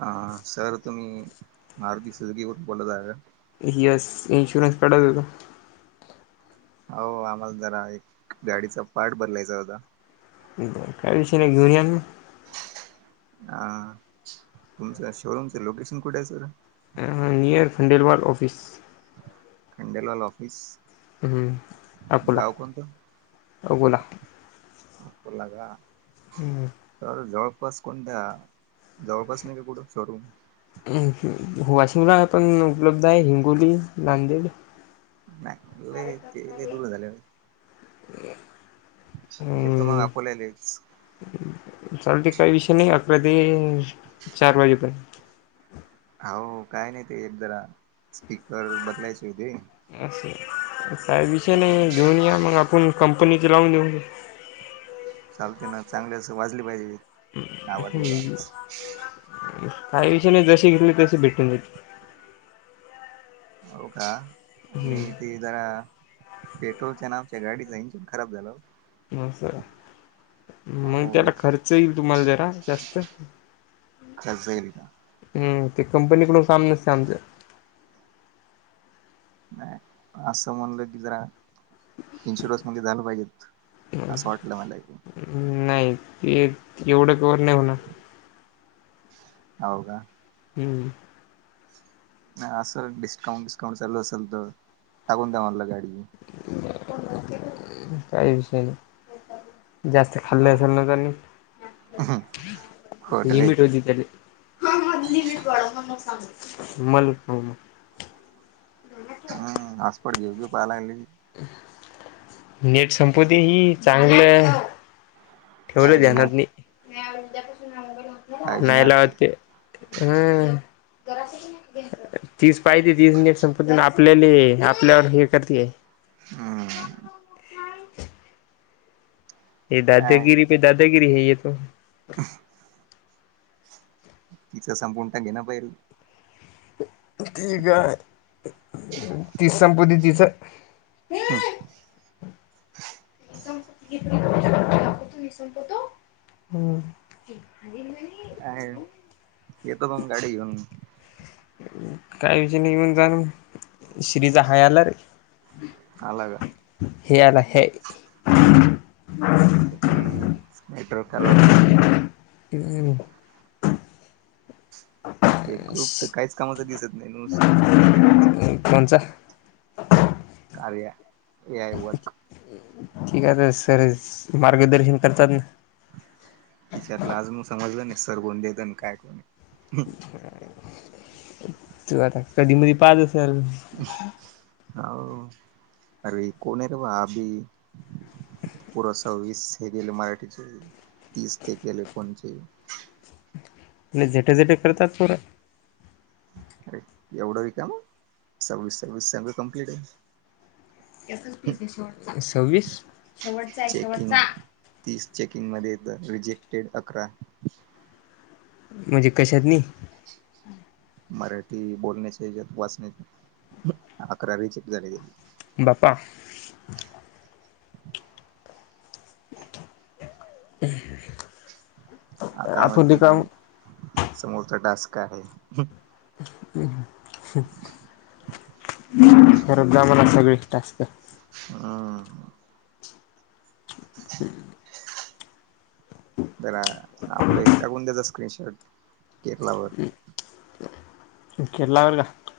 ह सर तुम्ही मारती सजगकीवर बोलत आहे का? येस इनशोरन्स [unintelligible] अहो आम्हाला जरा एक, गाडीचा पार्ट बदलायचा होता. काही विषय नाही घेऊन यान- हां तुमचं शोरूमचं लोकेशन कुठे आहे सर, अ नियर खंडेलवाल ऑफिस, गेलेला ऑफिस, हम्म अकोला गाव कोणतं? अगोला अकोला का? हम्म. तर जवळपास कोणत्या जवळपास नाही का कुठं शोरूम हम्म हम वाशिमला पण उपलब्ध आहे, हिंगोली नांदेड ल ते ल दुर झाले. येतो ना हं अकोल्याला एक दिवस. चालते काही विषय नाही अकोल्यात ये चार वाजेपर्यंत हो काय नाही ते जरा स्पीकर बदलायचे होते. असे, काय विषय अहो नाही घेऊन या मग आपण कंपनीचे लावून देऊ. चालते ना चांगले वाजले पाहिजे आवाज हं बिवाज काही विषय नाही जसे घेतली तशी भेटून जातील. होका आणि हं ते जरा पेट्रोलच्या आण आमच्या गाडीचं इंजिन खराब झालं ओ हो मग अहो त्याला खर्च येईल तुम्हाला जरा जास्त खर्च येईल का? हम्म ते कंपनीकडून सामने [unintelligible] नाही असं म्हणलं की जरा इन्शुरस मधी झालं पाहिजेत. आस वाटल मला ऐकून नाही ते एवढं कव्हर नाही होणार. हो का? हम्म. नाही असं डिस्काउंट वििस्काउंट चालू असेल तर टाकून द्या म्हणलं गाडी काही विषय नाही. जास्त खाल्लं हो असल त्यांनी खोट रे लिमिट होती त्या हा हा लिमिट वाढवा म्हणूनच सांगते. हम्म आसपट घेऊ पाहाला लागली. नीट संपुदे ही चांगलं. ठेवलं काळजी नाही ध्यानात मी. काळजी नाही लावत वाटते ते हम्म. तीच पाहिजे तीच नट संपुदे आपल्या आपल्यावर हे करते. हम. हे काय दादागिरी पे दादागिरी है य तो [unintelligible] तिचं संपून टाकीन पाहिल. ती ग तीचं संपूदे तिज हम्. [unintelligible] हूं साहेब येतो मंग गाडी घेऊन. कायमची निघून जाण श्रीचा हाय आला रे आला का हे आला हे मं ते नेटवर्क आला वाटत सिम [unintelligible] एक ग्रुप तर काहीच कामाच दिसत नाही नुस तितच टाईमपास कर कोणचा? कार्या ए आय वर्क ठीक आहे तर सर चं मार्गदर्शन करतात न. तिसतला अजुन समजलं नाही, सर कोणते येत आणि काय कोण ये. मग तो आता कधी मधी पाहत असल. हा अरे कोण आहे बाळा अभी थोडंसा वीस हे केेले मराठीचे तीस ते केेले कोणचे लय झटा झटा करतात पोरं. अरे, एवढं रीकाम, सव्वीस सव्वीस सगळ कम्प्लीट हाय. सव्वीस शेवटचा आहे चेकिंग शेवटचा. तीस चेकिंगमध्ये येत, रिजेक्टेड अकरा म्हणजे कशात ले मराठी बोलण्याचा हयाच्यात, वाचण्याचे अकरा रिजेक्ट झाले. बाप्पा [unintelligible] आता आपण म्हणते की रिकाम समोरचा टास्क आहे. करत जा म्हनाव सगळेच टास्क हा [unintelligible] जरा आपला हे टाकून द्यायच स्क्रीनशॉट [unintelligible] खेत लागल का?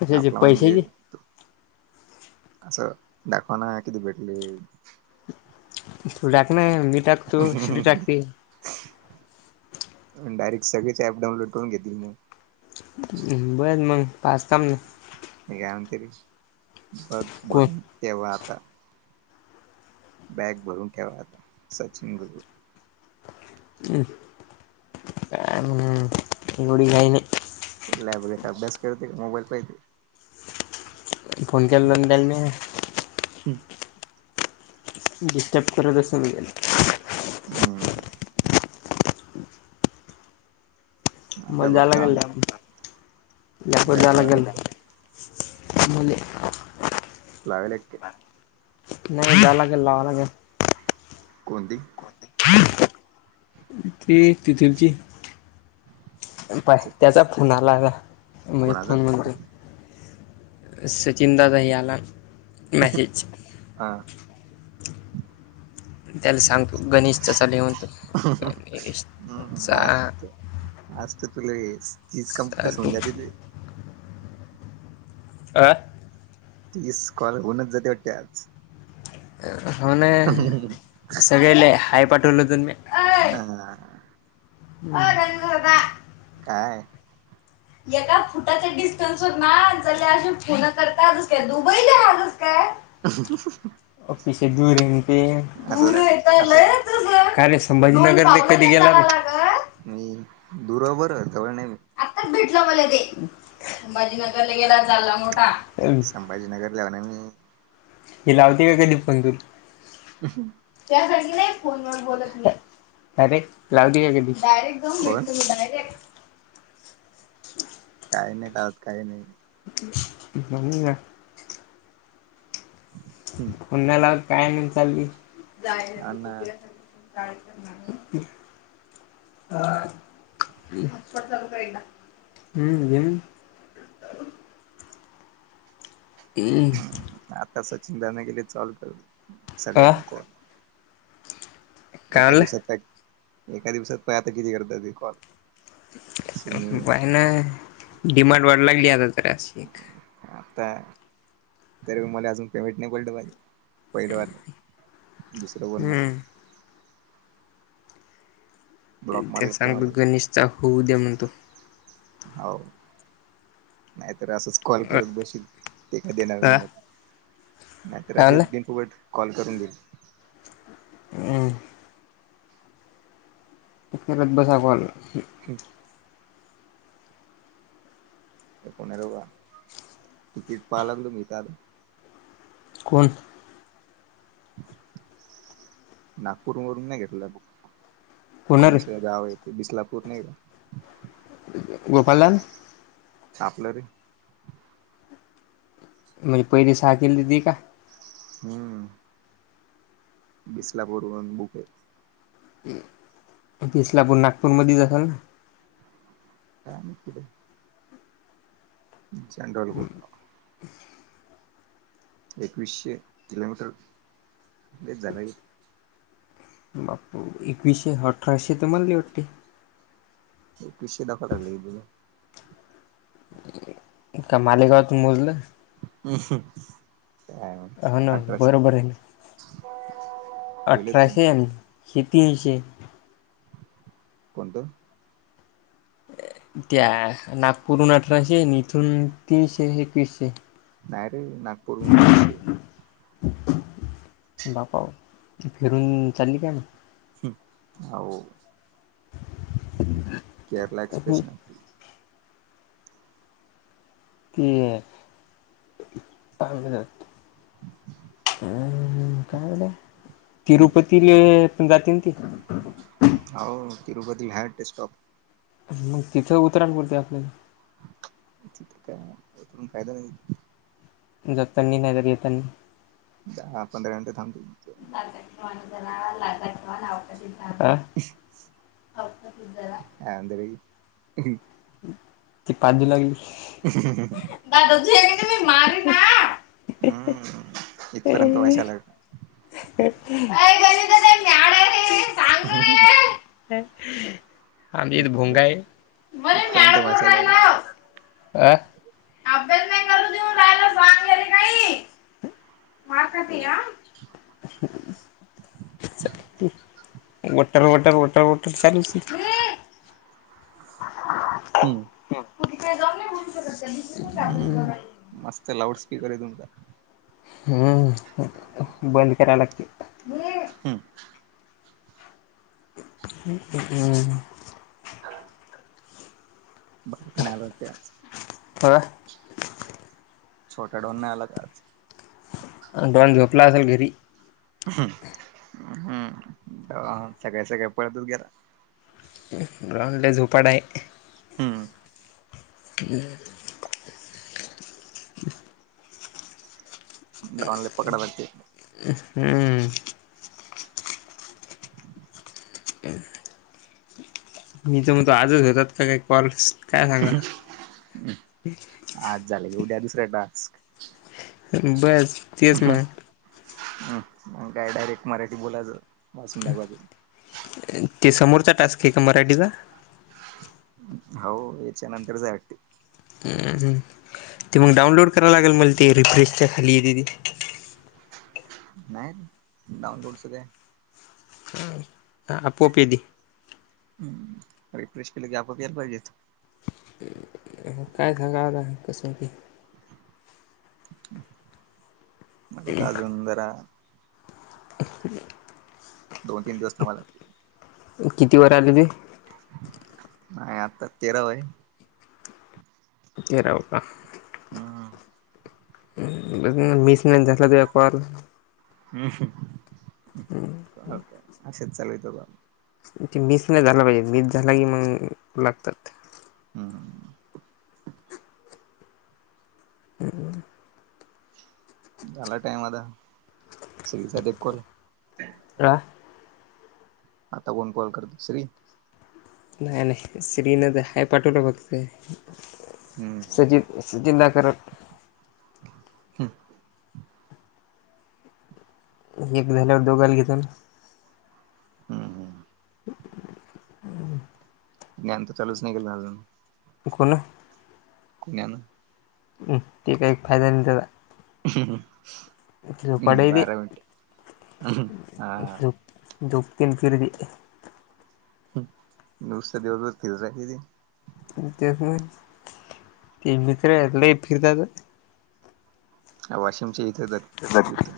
कशाचे आपला म्हणजे पैशाची असं, दाखव ना किती भेटलेत. तू टाक ना, मी टाकतो श्री [unintelligible] टाकते मंग डायरेक्ट सगळेच ऍप डाउनलोड करून घेतील म. बरं मंग पाचतामं ते काय आमच्या तच सात कोण भरून ठेव्हा आता बॅग भरून ठेवा आता, सचिन गुरु. [unintelligible] काय मंग गडी नाय घेत चिडलाय बघ आता अभ्यास करते काय मोबाईल पाहितेय. फोन केलेला ना त्यानीं डिस्टर्ब करत असल मी त्याला. [unintelligible] आता मला फक्त जायला आम लागल भरपूर लॅब जायला लावायला लागल काय त्या मुले लागले. नाही त्याला ग,, लावाय लागलऽ. कोणती? ति तिथलची पाय त्याचा फोन आला आता, म्हणजे कोणाचा फोन म्हणऽ. सचिन दा नाही आला मॅसेज. हा. त्याला सांगतो गणेशचा सली तो हम्म गणेशचा आज आज तर तुला तीच कंपटर चालू सोनल्या तेते. आं. तीस कॉल होऊनच जाते वाटते आज हो ना सगळे्याला हाय पाठवलं होतन मी हा, ओ रंगूर दादाऽ. काय? एका फुट. त्या डस्टनस ना ज अ फोन करत तस काय दुबईला राहत काय. पिसे दुर येन ते दूर असं येत. असं काय रे संभाजीनगर ले कधी गेला? मी दुर हो बरं जवळ नाही मी. भ ते भाजी नगरला गेला झालला मोठा. संभाजीनगरला हौ ना मी. ती लावते का कधी फोन तुला? ह. त्याचचले फोन वर बोलत मी का रे लावती का कधी डायरेक्ट जाऊन कोण भेटतो मी डायरेक्ट काय माहित आज काही नाही नाही पुन्हाला काय आणायला चालली जाय ना तू तुया काम कर ह हम्म अम्मह ह् आता सचिन दा नाही गेले तर चालत अ सगळ्यांकोआ काय एका म्हणला दिवसात प एका दिवसात प आता किती करतात हे कॉल तुम्ही पाय ना डिमांड वढाय लागली आता जराशी एक आता तर मला अजून पेमेंट नाही पडल पाहिले पहिलं वाटल दुसरं बोलण हम्म ब्लॉक त्याला मारला काय सांगतो मला गणेशचा होऊ दे्या म्हणतो. हो नाहीतर असं कॉल अ करत बसील ते काय देणार नाही म नाहीतर असेच म्हणला बिनफुकट कॉल करून देई हम् करत बसा कॉल हो् पुण्यालो का तिकीट पाहा लागलो मी तर आता कोण नागपूर वरून नाही घेतलं कोण रे कोणचं गाव आहे ते बिसलापूर नाही का? गोपाललाल. छापल रे. म्हणजे पहिली साखील दिदी का? हम्म. बिसलापरून बुके. भिसलापूर नागपूरमध्ये जाताना. काय माहिती कुठे जनरल कोठा एकवीसशे किलोमीटर लईच झालंय. बापू एकवीसशे अठराशे तर म्हणले होते. ह [unintelligible] [inaudible] त्या मालेगावात मोजलं. हम्म.. हो ना अठराशे. बरोबर आहे ना पहिले तर अठराशे आणि हे तीनशे. कोणतं त्या नागपूर वरून अठराशे नी इथून तीनशे एकवीसशे नाही रे नागपूर वरून एकविसशे बापा फिरून चालली काय नू [inaudible] हम्म अहो केरला एक्सप्रेस नव्हती [inaudible] अ काय झालं तिरुपतीले पण जाते ती हो तिरुपती हाय ते स्टॉप. मग तिथं उतराना बोलतोय आपल्याला. तिथे काय उतरून फायदा नाही. जातानी नाही तर येतानी. दहा पंधरा मिनिटे थांबते तिथे [inaudible] [inaudible] [inaudible] [inaudible] [unintelligible] ना हम्म इथपर्यंत वास यालाय. [inaudible] [inaudible] [inaudible] इथपर्यंत इथपर्यंत वाशा लागला [inaudible] अभ्यास नाही करू देऊन राहायला सांग रे काही मार खातीया. Water water water water water चालुच ती हम्म. तुम्ही काय जावून बोलू शकत त्यांनी हम्म मस्त लाऊड स्पीकर आहे तुमचा. हम्म बंद करा लागतंय. हम्म. हम. बरका नाही आल वाटते आज. व्हय. छोटा डॉन नाही आला काय आज‌? डॉन झोपला असल घरी. हम् हम्म डॉन सकाळी सकाळी पळतच गेला. डॉन लई झोपाडा आहे. हम्. [unintelligible] डॉन ला पकडाय लागतंय. हम्म. [inaudible] मी तर म्हणतो आजच होतात का काय कॉल्स. आज झालं की उद्या दुसरा टास्क बस तेच ह मग मग काय डायरेक्ट मराठी बोलायचं बसंदाबाजून ते समोरचा टास्क आहे का मराठीचा हो याच्या नंतरच आहे वाटते. ते मग डाउनलोड करावला लागेल मला ते रिफ्रेशच्या खाली येतय ति नाही डाऊनलोडच काय? हम् ह आपोआप येली. हम् रिफ्रेश केलं की आपोआप यायला पाहिजे. काय सग कसं की. मग अजून जरा. दोन तिन दिवस थांबवा लागतील. किती वर आले ती माय आता तेराव ये तेरावा का? हा मिस नाही झाला तुझा कॉल हम्म ह चालत असेच चालायच ब मीस नाही झाला पाहिजे मीस झाला की मग लागतात हम हम् झाला टाईम आता [inaudible] रा आता कोण कॉल करत श्री नाही नाही, श्री नद हाय पाठवलं बघतय हम्म सजित जिंदा करल [inaudible] हम एक झाल्यावर दोगाल घेतन हम् हम हम् ज्ञान तर चालूच नाही केलं अजून कोण कुण्यानं ते काही फायदा नाही त्या झोपाडे ते बारा मिनिट हा दो तीन फिरीरी [inaudible] नुसत दिवस भर फिरत राहत कि ती तेच ते मित्र ल फिरतात. ह वाशिमच्या इथे जात त्या मित्र